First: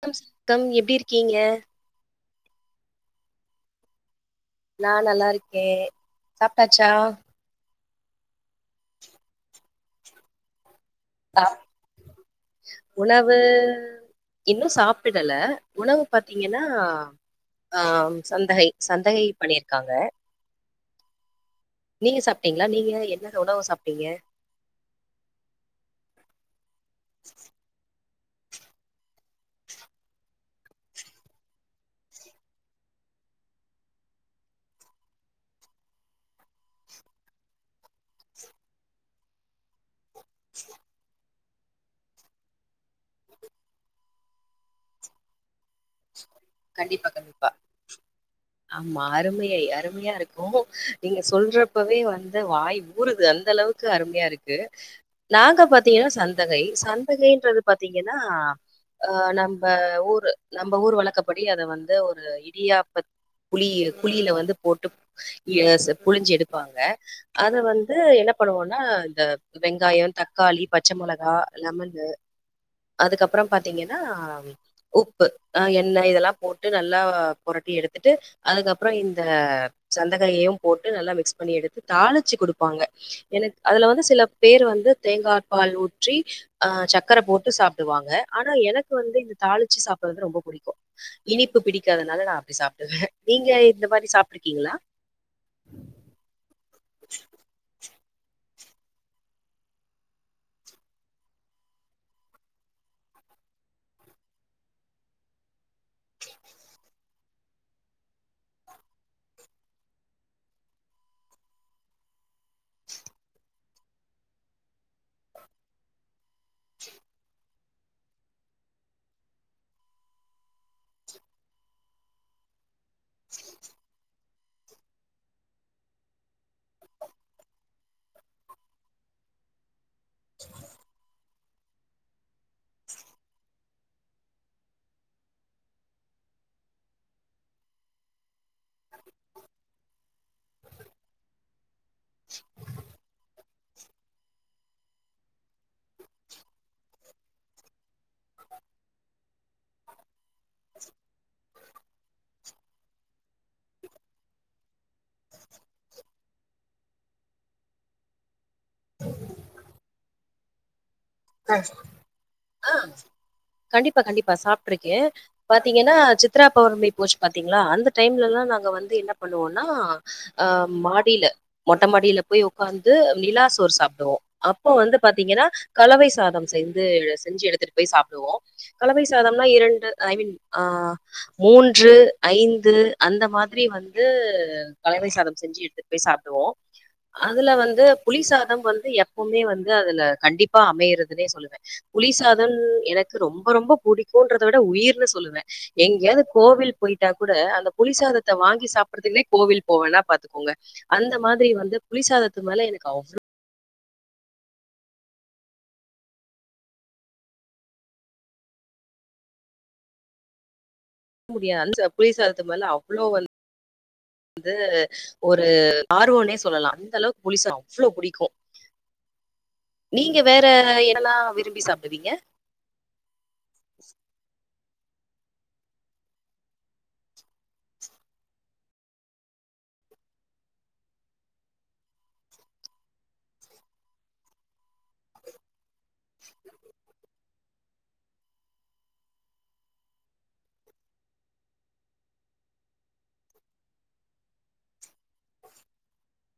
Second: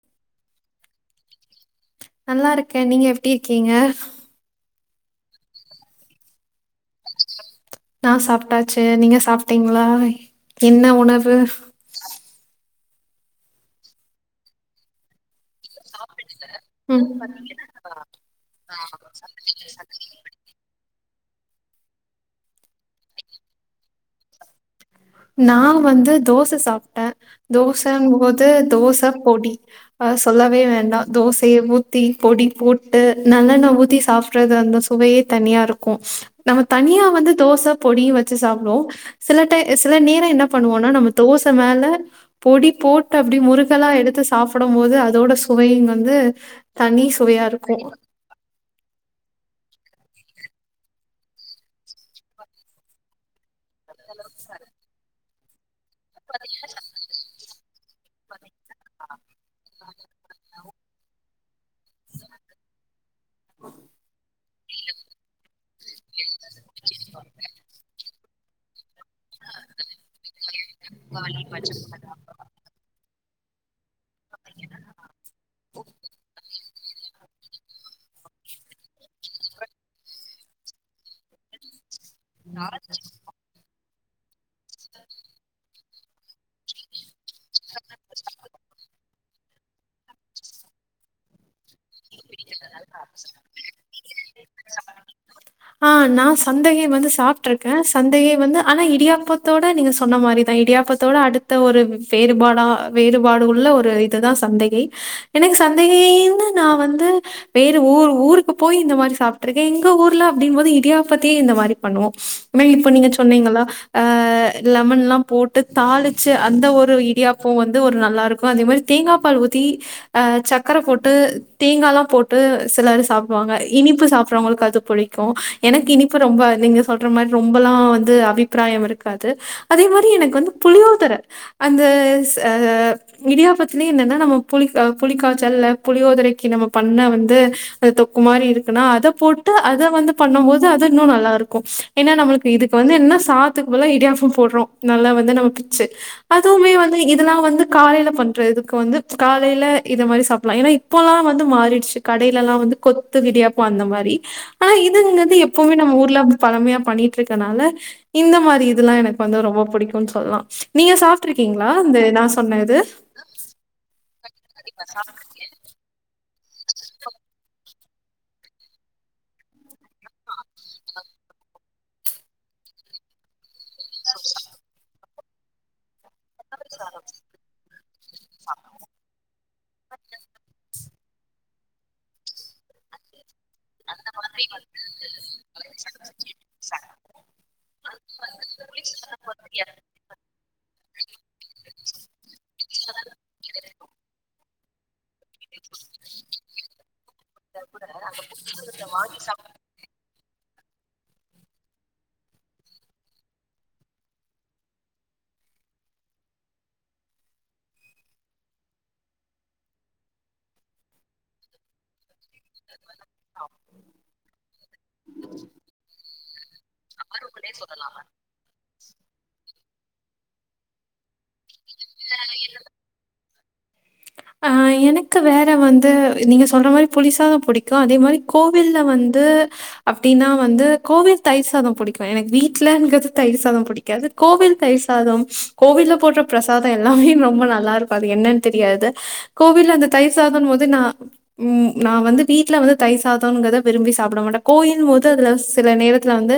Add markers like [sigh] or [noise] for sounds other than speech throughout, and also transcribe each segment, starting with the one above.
சுகம் சுகம் எப்டி இருக்கீங்க நல்லா இருக்கே நீங்க எப்டி இருக்கீங்க நா நல்லா இருக்கே சாப்ட்டாச்சா நா சாப்ட்டாச்சு நீங்க சாப்பிட்டீங்களா என்ன உணவு சாப் உணவு இன்னு சாப்பிடல உணவு பாத்தீங்கன்னா ம் ஆ சந்தை சந்தை பண்ணியிருக்காங்க நீங்க சாப்பிட்டீங்களா நீங்க என்ன என்ன உணவு சாப்ட்டீங்க நா வந்து தோச சாப்ட்டே தோசன்னு போது தோச பொடி ஆ சொல்லவே வேண்டா தோசயே ஊத்தி பொடி போட்டு நல்லெண்ண ஊத்தி சாப்படுறதா இருந்தா சுவையே தனியா இருக்கு நம்ம தனியா வந்து தோச பொடிய வச்சு சாப்பிடுவோ சில டை சில நேரோ என்ன பண்ணுவோன்னா நம்ம தோச மேல பொடி போட்டு அப்டி முருகெல்லா எடுத்து சாப்பிடும் போது அதோட சுவை வந்து தனி கண்டிப்பா சுவையா கண்டிப்பா இருக்கு [inaudible] ஆமா அருமையை அருமையா இருக்கு நீங்க சொல்றப்பவே வந்து வாய் ஊருது அந்த அளவுக்கு க்கு அருமையா இருக்கு நாங்க பாத்தீங்கன்னா சந்தகை சந்தகைன்றது பாதீங்கன்னா நம்ப ஊர் நம்ப ஊர் வளக்க படி அத வந்து ஒரு இடியாப்ப குளியில வந்து போட்டு ய செ புழிஞ்சு எடுப்பாங்க அத வந்து என்ன பண்ணுவோன்னா இந்த வெங்காயோ தக்காளி பச்ச மொளகா லெமன் அதுக்கப்பறோ பாத்தீங்கன்னா உப்பு ஆ எண்ணெய் இதெல்லா போட்டு நல்லா பொரட்டி எடுத்துட்டு அதுக்கப்பறோ இந்த சந்தகையையும் போட்டு நல்லா மிக்ஸ் பண்ணி எடுத்து தாளு ச்சு குடுப்பாங்க எனக்கு அதுல வந்து சில பேர் வந்து தேங்காபால் ஊற்றி ஆ சக்கர போட்டு சாப்டுவாங்க ஆனா எனக்கு வந்து இந்த தாளிச்சி சாப்பிடுறது ரொம்ப புடிக்கும் இனிப்பு பிடிக்காதனால நா அப்டி சாப்டுவே நீங்க இந்த மாரி சாப்ட்ருக்கீங்களா ஆ நா சந்தகை வந்து சாப்ட்டுருக்கே சந்தையை வந்து ஆனா இடியாப்பத்தோட நீங்க சொன்ன மாரி தா இடியாப்பத்தோட அடுத்த ஒரு வேறுபாடா வேறுபாடு உள்ள ஒரு இதுதா சந்தகை எனக்கு சந்தேகந்து நா வந்து வேற ஊர் ஊருக்கு போய் இந்த மாரி சாப்பிட்டு இருக்கே எங்க ஊர்ல அப்டின்னும்போது இடியாப்பத்தயே இந்த மாரி பண்ணுவோ மே இப்போ நீங்க சொன்னீங்களா ஆ லெமன் எல்லாம் போட்டு தாளிச்சு அந்த ஒரு இடியாப்ப ப்ப வந்து ஒரு நல்லா இருக்கும் அதே மாரி தேங்கா பால் ஊத்தி ஆ சக்கர போட்டு தேங்கால்லாம் ட்டு சில சாப்டுவாங்க இனிப்பு சாப் ப்புறவங்களுக்கு அது புடிக்கும் எனக்கு இனிப்ப ரொம்ப நீங்க சொல்ற மாரி ரொம்பல்லா வந்து அபிப்பிராயம் இருக்காது அதே மாரி எனக்கு வந்து புளியோதர அந்த ஸ் ஆ இடியாப்பத்திலயே என்னன்னா நம்ம புளி ஆ புளி காய்ச்சல்ல புளியோதரைக்கு நம்ம பண்ண வந்து அந்த தொக்கு மாரி இருக்குன்னா அத போட்டு அத வந்து பண்ணம் போது அது இன்னும் நல்லா இருக்கும் ஏன்னா நம்மளுக்கு இதுக்கு வந்து என்னா சாத்துக்கு போல இடியாப்பும் போடுறோ நல்லா வந்து நம்ம பச்சு அதுவுமே வந்து இதெல்லா வந்து காலையில பண்ற இதுக்கு வந்து காலையில இத மாரி சாப்பில்லாம் ஏன்னா இப்போல்லாம் வந்து மாறிடுச்சு கடையிலல்லா வந்து கொத்து இடியாப்போ அந்த மாரி ஆனா இதுங்கிறது எப்பவுமே நம்ம ஊர்ல பழமையா பண்ணிட்டு இருக்கனால இந்த மாரி இதெல்லா எனக்கு வந்து ரொம்ப பிடிக்குன்னு சொல்லலா நீங்க சாப் அ ப்ட்ருக்கீங்களா இந்த நா சொன்ன ஆ இது கண்டிப்பா, கண்டிப்பா. ஆ கண்டிப்பா சாப்ட்டுருக்கேன். சாப்ட்டுருக்கே பாத்தீங்கன்னா சித்ரா பௌர்ணமி போஸ்ட் பாத்தீங்களா அந்த டைம்ல எல்லாம் நாங்க வந்து என்ன பண்ணுவோன்னா ஆ மாடில மொட்ட மாடில போய் உக்காந்து நிலாசோர் சாப் ட்டோ அப்ப வந்து பாத்தீங்கன்னா கலவை சாதம் செய்து செஞ்சு எடுத்துட்டு போய் சாப்பிடுவோ கலவை சாதம்னா இரண்டு ஐ மீன் ஆ மூன்று ஐந்து அந்த மாதிரி வந்து கலவை சாதம் செஞ்சு எடுத்துட்டு போய் சாப்டுவோ அதுல வந்து புளிசாதம் வந்து எப்பவுமே வந்து அதுல கண்டிப்பா அமையறது சொல்லுவே புளிசாதன் எனக்கு ரொம்ப ரொம்ப புடிக்குன்றத விட உயிர்ன்னு சொ சொல்லுவே எங்கயா து கோவில் போயிட்டா கூட அந்த புளிசாதத்த வாங்கி சாப்பறத்துக்குன்னே கோவில் போவேனா பாத்துக்கோங்க அந்த மாதிரி வந்து புளிசாதத்து மேல எனக்கு அவ்ளோ கூடிய அந்த புளி சாதத்து மேல அவ்ளோ வந்து வந்து ஒரு ஆர்வோனே செல்லலா அந்த அளவு புளிசாதோ அவ்ளோ புடிக்கோ நீங்க வேற என்னலா விரும்பி சாப்டுவீங்க ஏன்னா ஆ எனக்கு வேற வந்து நீங்க சொல்ற மாரி புளி சாதோ புடிக்கும் அதேமாரி கோவில்ல வந்து அப்டினா வந்து கோவில் தயிர் சாதம் புடிக்கு எனக் வீட்டுலங்குறது தயிர் சாதம் புடிக் க்காது கோவில் தயிர் சாதம் கோவில்ல போட்ற பிரசாதம் எல்லமே ரெம்பா நல்ல இருக்கு அது என்னன் தெரியது கோவில்ல அந்த தயிர் சாதன்மோது நா ம் நா வந்து வீட்ல வந்து தயிர் சாதங்கத விரும்பி சாப்ட மாட்ட கோயின் மோது அதுல சில நேரத்லுல வந்து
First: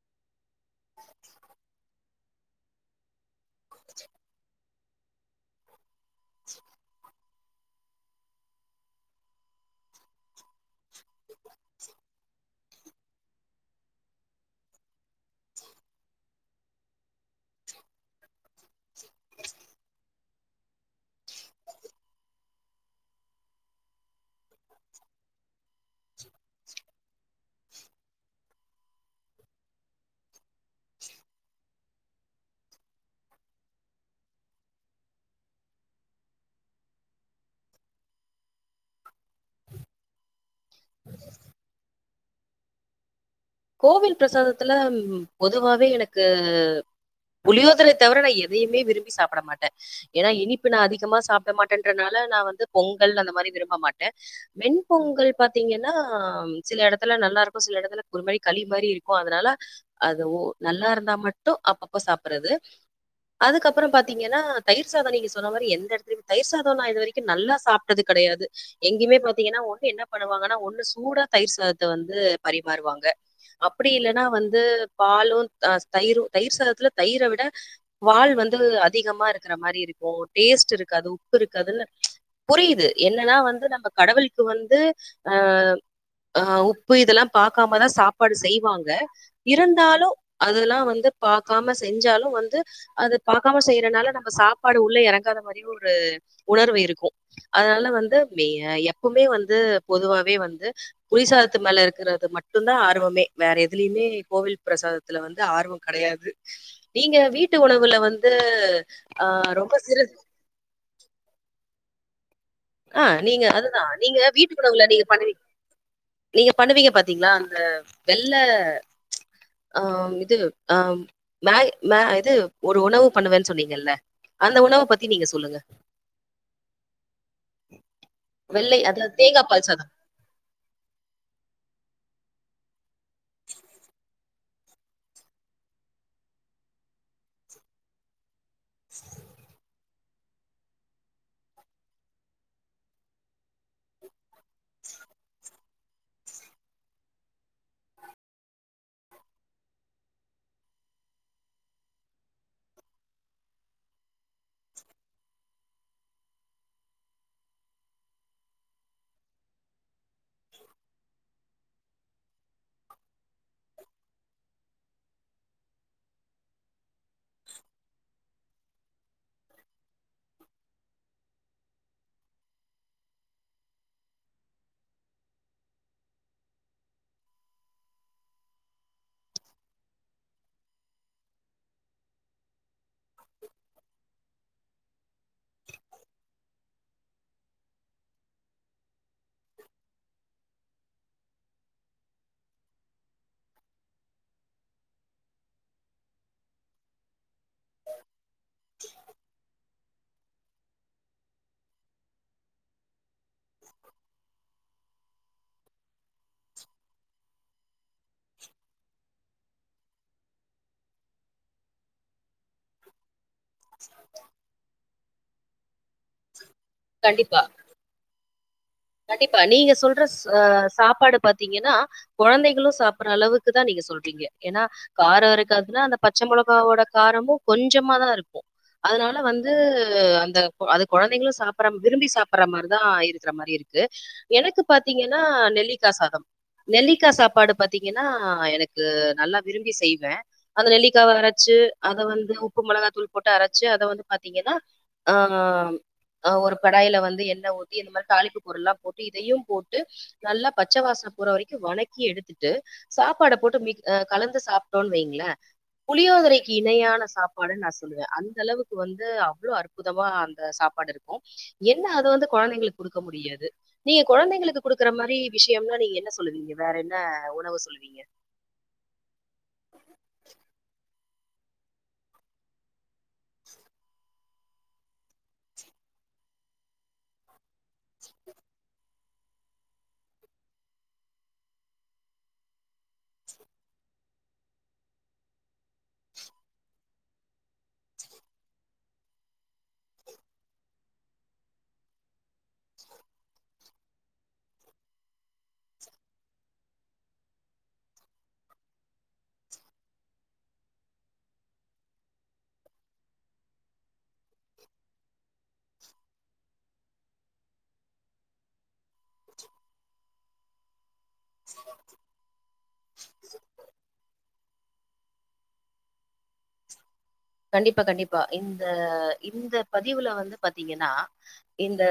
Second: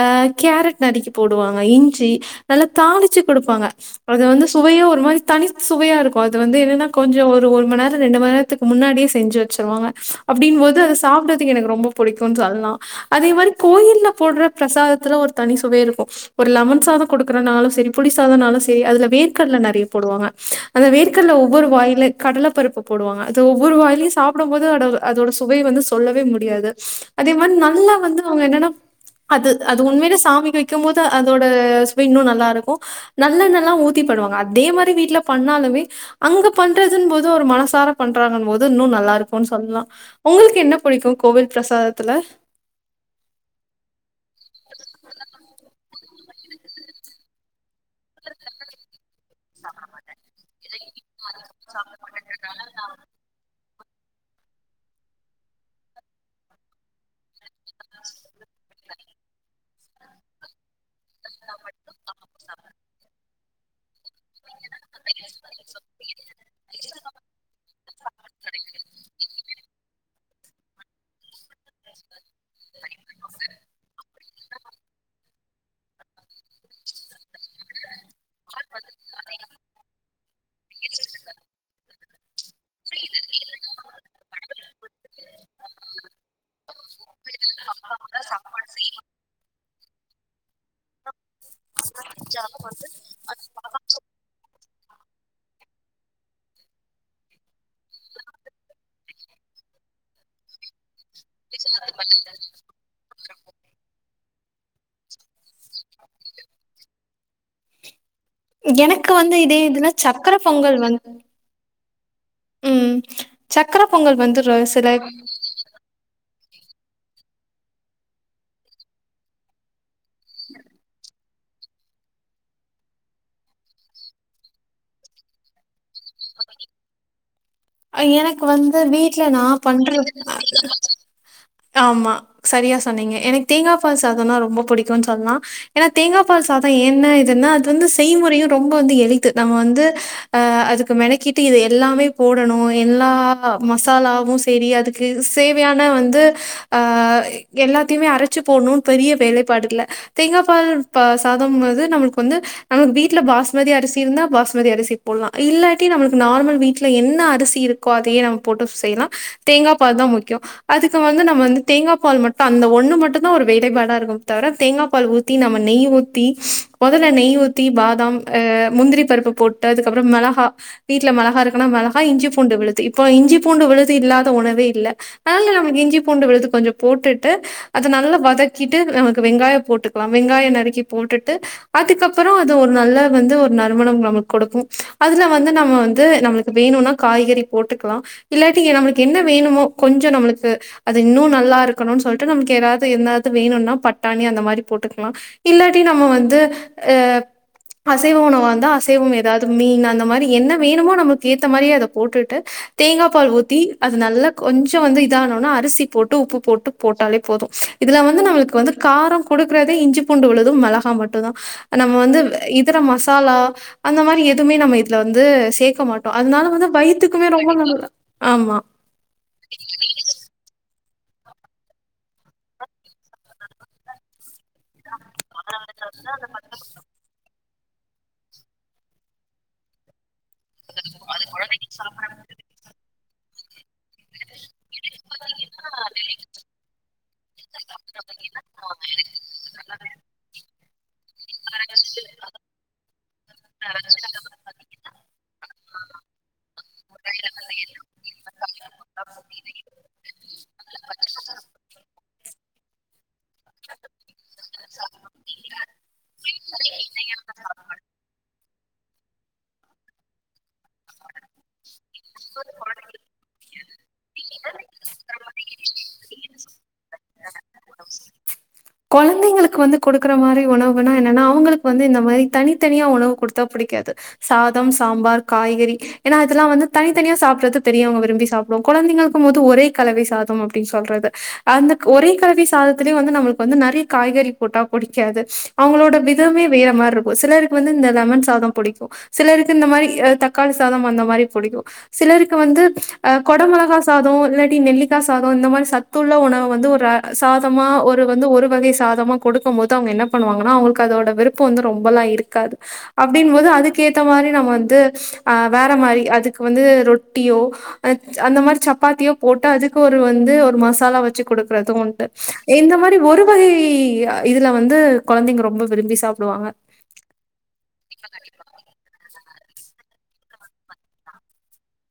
அ கேரட் நறுக்கி போடுவாங்க இஞ்சி நல்ல தாளிச்சி குடுப்பாங்க அது வந்து சுவையே ஒரு மாரி தனி சுவையா இருக் போது வந்து என்னனா கொஞ்சோ ஒரு ஒர் மண்நேரம் இரண்டு மண் நேரத்துக்கு முன்னாடியே செஞ்சி வச்சிருக்கங்க அப்டிங்ம்மோது சாப்புடதுக்கு எனக்கு ரொம்ப புடிக்கு சொல்லலா அதே மாரி கோயில்ல போட்ற பிரசாதத்துல ஒரு தனி சுவை இருக்கு ஒரு லெமன் சாதம் குடுக்குறனலு செரி புளி சாதம்னாலு செரி அதல வேர்கடல நறைய போடுவாங்க அந்த வேர்கட்ல ஒவ்வொரு வாயில கடல பருப்பு போடுவாங்க அது ஒவ்வெரு வாயிலயு சாப்டம்மோது அட அதேட சுவை வந்து சொல்லவே முடியது அதே மாரி நல்ல வந்து அவுங்க என்னன்னா அது அது உண்மலே சாமிக்கு வக்கம்மோது அதோட சுவை இன்னு நல்லாருக்கு நல்லெண்ணலா ஊத்தி பண்ணுவாங்க அதே மாறி வீட்ல பண்ணலுமே அங்க பண்றன் மோது ஒரு மனசார பண்றாங்கன் மோது இன்னு நல்லாருக்குன் சொல்லா உங்களுக்கு என்ன புடிக்கு கோவில் பிரசாதத்துல கோவில் பிரசாத்துல பொதுவாவே எனக்கு புளியேதரை தவர நா எதையுமே விரும்பி சாப்ட மாட்ட எனா இனிப்பு நா அதிகமா சாப் ட மாட்டன்றனால நா வந்து பொங்கல் அந்த மாரி விரும்பி மாட் ட வெண் பொங்கல் பாத்திங்கன்னா சில எடத்துல நல்லருக்கு சில எடத்துல ஒரு மாரி களி மாரி இருக்கு அதனால அதுவே ஒ நல்லா இருந்தா மட்டு அப்பப்ப சாப்றது அதுக்கப்பறே பாத்திங்கனா தயிர் சாதோ நீங்க சென்னமாரி எந்த எடத்லிம் தயிர் சாதோ நா இது வரைக்கு நல்லா சாப்டது கடையது எங்கியுமே பாத்திங்கனா ஒன்னு என்ன பண்ணுவாங்கன்னா ஒன்னு சூடா தயிர் சாதத்த வந்து பரிமாறுவாங் க அப்டி இல்லனா வந்து பாலு அ தயிரு தயிர் சாத்ததுல தயிர விட வால் வந்து அதிகமா இருக்குறமாறி இருக்கு டேஸ்ட் இருக்காது உப்பு இருக்காதுல புரியது என்னன்னா வந்து நம்ப கடவுளுக்கு இப்ப வந்து ஆ ஆ உப்பு இதல்லா பாக்கமதா சாப்பாடு செய்வாங்க இருந்தாலு அதல்லா வந்து பாக்கம செஞ்சாலு வந்து அத பாக்கம செய்றனால நம்ம சாப்பாடு உள்ள எறங்காத மாரி ஒரு உணர்வு இருக்கு அதானல வந்து மே எப்பேமே வந்து பொதுவாவே வந்து புளிசாத் த்துமேல இருக்குறது மட் ஆ ஆர்வமே வேற எதுலியுமே கோவில் பிரசாத்துல வந்து ஆர்வோ கடையது நீங்க வீட்டு உணவுல வந் எனக்கு வந்து இதே இதுன்னா சக்கர பொங்கல் வந்து ம். ஆ நீங்க சக்கர அதுதா நீங்க பொங்கல் வந்து ர வீட்டுக்குள்ள உள்ள சில நீங்க பண்ணுவி நீங்க பண்ணுவிங்க பாத்திங்களா அந்த வெள்ள ஆ மிது ஆம் மேகி மே இது ஒரு உணவு பண்ணுவே சொன்னிங்கல்ல அந்த உணவு பத்தி நீங்க சொல்லுங்க ஆ வெள்ளை எனக்கு அதாவது வீட்ல நா தேங்கா பால் பன்ற சாதம். [unintelligible] ஆமா சாரியா சொன்னிங்க எனக் தோங் கா பால் சாதோன்னா ரெம்பா புடிக்குன் சொல்லா எனா தோங்க பால் சாதோ என்ன இதுன்னா அது வந்து செய்முறையு ரொம்ப வந்து எளித்து நம்ம வந்து அ அதுக்கு மெனக்கிட்டு இது எல்லாமே போ டனு எல்லா மசாலாவு சரி அதுக்கு சேவையான வந்து அ எல்லாத்தையுமே அரச்சு போட்ணுன் பெரிய வேலைப்பாடு இல்ல தேங்கா பால் இப்ப சாதம் வந்து நம்மளுக்கு வந்து நமக்கு வீட்ல பாஸ்மதி அரிசி இருந்தா பாஸ்மதி அரிசி போட்லா இல்லாட்டி நம்மளுக்கு நார்மல் வீட்ல என் ன அரிசி இருக்கோ அதையே நம்ம போட்டு செய்யலா தேங்கா பால்தா முக்கியோ அதுக்கு வந்து நம்ம வந்து தேங்கா பால் மட்டு அந்த ஒன்னு மட்டுதா ஒரு வேலைப்பாடா இருக்குமே தவர தேங்கா பால் ஊத்தி தி நம்ம நெய் ஊத்தி மொதல்ல நெய் ஊத்தி பாதம் ஆ முந்திரி பருப்ப போட்டு அதுக்கு அப்புறோ மெளகா வீட்ல மெளகா இருக்குன்னா மெளகா இஞ்சி பூண்டு விழுது இப்போ இஞ்சி பூண்டு விழுது இல்லாத உணவே இல்ல அதனால நம்ம இஞ்சி பூண்டு விழுது கொஞ்சோ போட்டுட்டு அத நல்லா வதக்கிட்டு நமக்கு வெங்காயோ போட்டுக்லா வெங்காயோ நறுக்கி போட்டுட்டு அதுக்கப்புறோ அது ஒரு நல்ல வந்து ஒரு நறுமணம் நம்மளுக்கு கொடுக்கு அதுல வந்து நம்ம வந்து நம்மளுக்கு வேணுனா காய்கறி போட்டுக்கலா இல்லாட்டி நம்மளுக்கு என்ன வேணுமோ கொஞ்சோ நம்மளுக்கு அது இன்னு நல்லா இருக்கணுன் சொல்ட்டு நமக்கு எதாது எதுனாது வேணுனா பட்டாணி அந்த மாரி போட்டுக்கலா இல்லாட்டி நம்ம வந்து ஆ அசைவோ உணவாந்தா அசைவோ எதாது மீன் அந்த மாரி என்ன வேணுமோ நம்மக் கேத்த மாரியே அத போட்டுட்டு தேங்கா பால் ஊத்தி அது நல்லா கொஞ்சோ வந்து இதானோன அரிசி போட்டு உப்பு போட்டு போட்டாலே போது இதுல வந்து நம்மளுக்கு வந்து காரோ குடுக்குறதே இஞ்சி பூண்டு உழுது மெளகா மட்டுதா நம்ம வந்து இதர மசாலா அந்த மாரி எதுமே நம்ம இதுல வந்து சேக்க மாட் அதனால வந்து வயித்துக்குமே கண்டிப்பா. ரொம்ப நல்ல ஆமா கண்டிப்பா நீங்க சொல்ற ஆ சாப்பாடு பாத்தீங்கன்னா கொழந்தைகளு சாப்புட்ற அளவுக்குதா நீங்க சொல்றீங்க எனா காரோ இருக்காதுன்னா அந்த பச்ச மொளகாவோட காரமு கொஞ்சமாதா இருக்கு அதனால வந்து அந்த அது கொழந்தைங்களு சாப்பட்ற விரும்பி சாப்பட்ற மாரிதா இருக்கிற மாரி இருக்கு எனக்கு பாத்தீங்கன்னா நெல்லிகா சாதோ நெல்லிக்கா சாப்பாடு பாத்தீங்கன்னா எனக்கு நல்லா விரும்பி செய்வே அந்த நெல்லிக்காவ அரச்சு அத வந்து உப்பு மொளகா தூள் போட்டு அரச்சு அத வந்து பாத்தீங்கன்னா ஆ அ ஒரு கடாயில வந்து எண்ணெ ஊத்தி இந்த மாரி தாளிக் பொருல்லா போட்டு இதையு போட்டு நல்லா பச்ச வாசன போற வரிக்கு வணக்கி எடுத்துட்டு சாப்பாட போட்டு மிக் அ கலந்து சாப் றோ வைங்கள புளியோதரைக்கு இணையான சாப்பாடு நா சொல்லுவே அந்த அளவுக் வந்து அவ்ளோ அற்புதமா அந்த சாப்பாடு இருக்கு என்ன அது வந்து கொழந்தைங்களுக்கு குடுக்க முடியாது நீங்க கொழந்தைங்களுக்கு குடுக்குற மாரி விஷயம்லா நீங்க என்ன சொல்லுவீங்க வேற என்ன உணவு சொல்லுவீங்க கொழந்தைங்களுக் கு வந்து கொடுக்குற மாரி உணவுனா என்னன்னா அவுங்களுக்கு வந்து இந்த மாரி தனித்தனியா உணவு குடுத்தா புடிக்காது சாதம் சாம்பார் காய்கறி எனா இதெல்லா வந்து தனித்தனியா சாப்பிறது பெரியோங்க விரும்பி சாப்டுவோ கொழந்தைங்கக்கும்போது ஒரே கலவை சாதம் அப்டின் சொல்றது அந்த ஒரே கலவி சாதத்திலயு வந்து நம்ளுக் வந்து நறைய காய்கறி போட்டா புடிக்காது அவுங்களோட விதமே வேற மாரி இருக்கு சிலருக் வந்து இந்த லெமன் சாதம் புடிக்கு சிலருக்கு இந்த மாரி தக்காளி சாதம் அந்த மாரி புடிக்கு சிலருக்கு வந்து அ கொட மொளகா சாதோ இல்லாட்டி நெல்லிக்கா சாதோ இந்த மாரி சத்துள்ள உணவு வந்து ஒரு சாதமா ஒரு வந்து ஒரு வகை சாதமா கொடுக்கும்போது அவுங்க என்ன பண்ணுவாங்கன்னா அவுங்களுக்கு அதோட வெருப்பு வந்து ரொம்பல்லா இருக்காது அப்டின் போது அதுக்கு ஏத்த மாரி நம்ம வந்து ஆ வேற மாரி அதுக்கு வந்து ரொட்டியோ அந்த மாரி சப்பாத்தியோ போட்டு அதுக்கு ஒரு வந்து ஒரு மசாலா வெச் வெச்சு குடுக்றதும் உண்டு இந்த மாரி ஒரு வகை இ இதுல வந்து கொழந்தைங்க ரொம்ப விரும்பி சாப்புடுவாங்க கண்டிப்பா கண்டிப்பா இந்த இந்த பதிவுல வந்து பாத்தீங்கனா இந்த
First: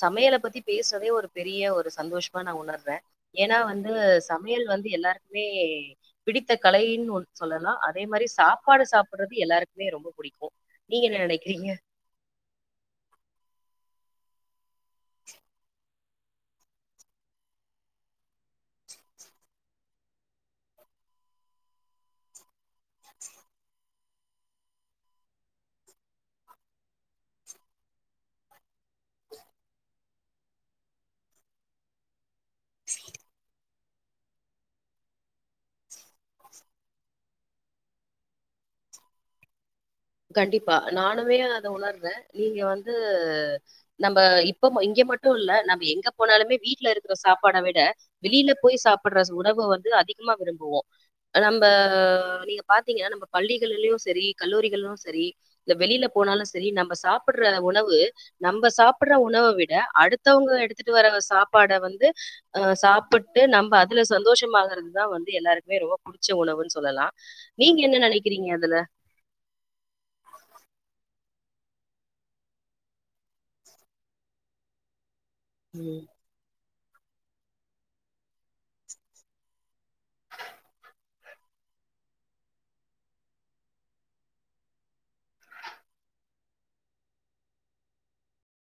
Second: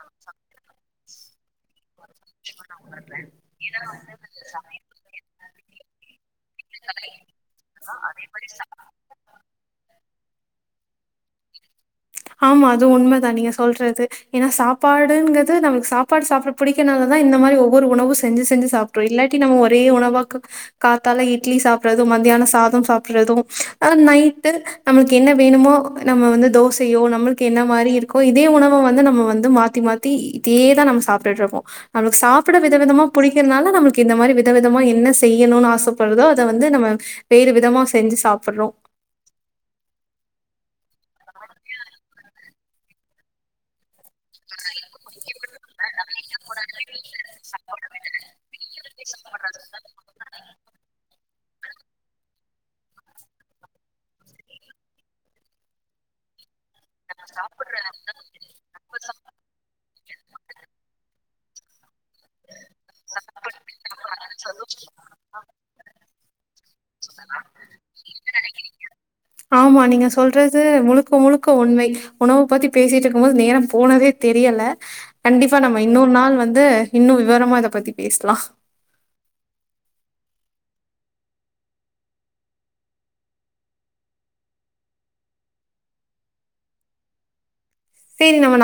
சமையல பத்தி பேசவே ஒரு பெரிய ஒரு சந்தோஷ் மா நா உணர்ற ஏனா வந்து சமையல் வந்து எல்லாருக்குமே பிடித்த கலைன்னு ஒன் சொல்லலா அதே மாரி சாப்பாடு சாப்புறது எல்லாருக் மே ரொம்ப புடிக்கு நீங்க என்ன நெனைக்கிறீங்க ஆமா அது உண்மதா நீங்க சொல்றது ஏனா சாப்பாடுங்குது நமக் சாப்பாடு சாப்ட புடிக்குனாலதா இந்த மாரி ஒவ்வொரு உணவு செஞ்சு செஞ்சு சாப் கு இல்லாட்டி நம்ம ஒரே உணவாக்கு காத்தால இட்லி சாப்புறது மதியானோ சாதோ சாப்புறது ஆனா நைட்டு நம்ளுக் என்ன வேணும்மோ நம்ம வந்து தோச செயோ நம்ளுக்கு என்ன மாரி இருக்கோ இதே உணவோ வந்து நம்ம வந்து மாத்தி மாத்தி இதே தா நம் சாப்புட்ருக்கோ நம்ளுக்கு சாப்பாட வித விதமா புடிக்கிதுனால நம்ளுக்கு இந்த மாரி விதவிதமா என்ன செய்யணும்னு ஆசைப்படுறதோ அத வந்து நம்ம வேறு விதமா செஞ்சு சாப்புட்றோ கண்டிப்பா நானுமே அத உணர்ந்தே நீங்க வந்து நம்ம இப்ப இங்க மட்டு இல்ல நம்ம எங்க போனாலுமே வீட்ல இருக்கிற சாப்பாட விட வெளில போயி சாப்புற உணவ வந்து அதிகமா விரும்புவோ நம்ம நீங்க பாத்தீங்கனா நம்ம பள்ளிகளிலயு சரி கல்லூரிகளிலு சரி சரி இந்த வெளில போனாலு சரி நம்ப சாப்புட்ற உணவு நம்ப சாப்புற உணவ விட அடுத்தவங்க எடுத்துட் வர்ற சாப்பாட வந்து ஹ சாப்புட்டு நம்ம அதுல சந்தோஷமாகுறது தா வந்து எல்லாருக்குமே ரொம்ப புடிச்ச உணவுன்னு சொல்லலா நீங்க என்ன நெனைக்கிறீங்க அதுல ஆமா நீங்க சொல்றது முழுக்க முழுக்க உண்மை உணவ பத்தி பேசிட்டு இருக்கும் போது நேரோ போனதே தெரியல கண்டிப்பா நம்ம ம் இன்னொரு நாள் வந்து இன்னோ விவரமா இத பத்தி பேசலா சேரி நம்ம நா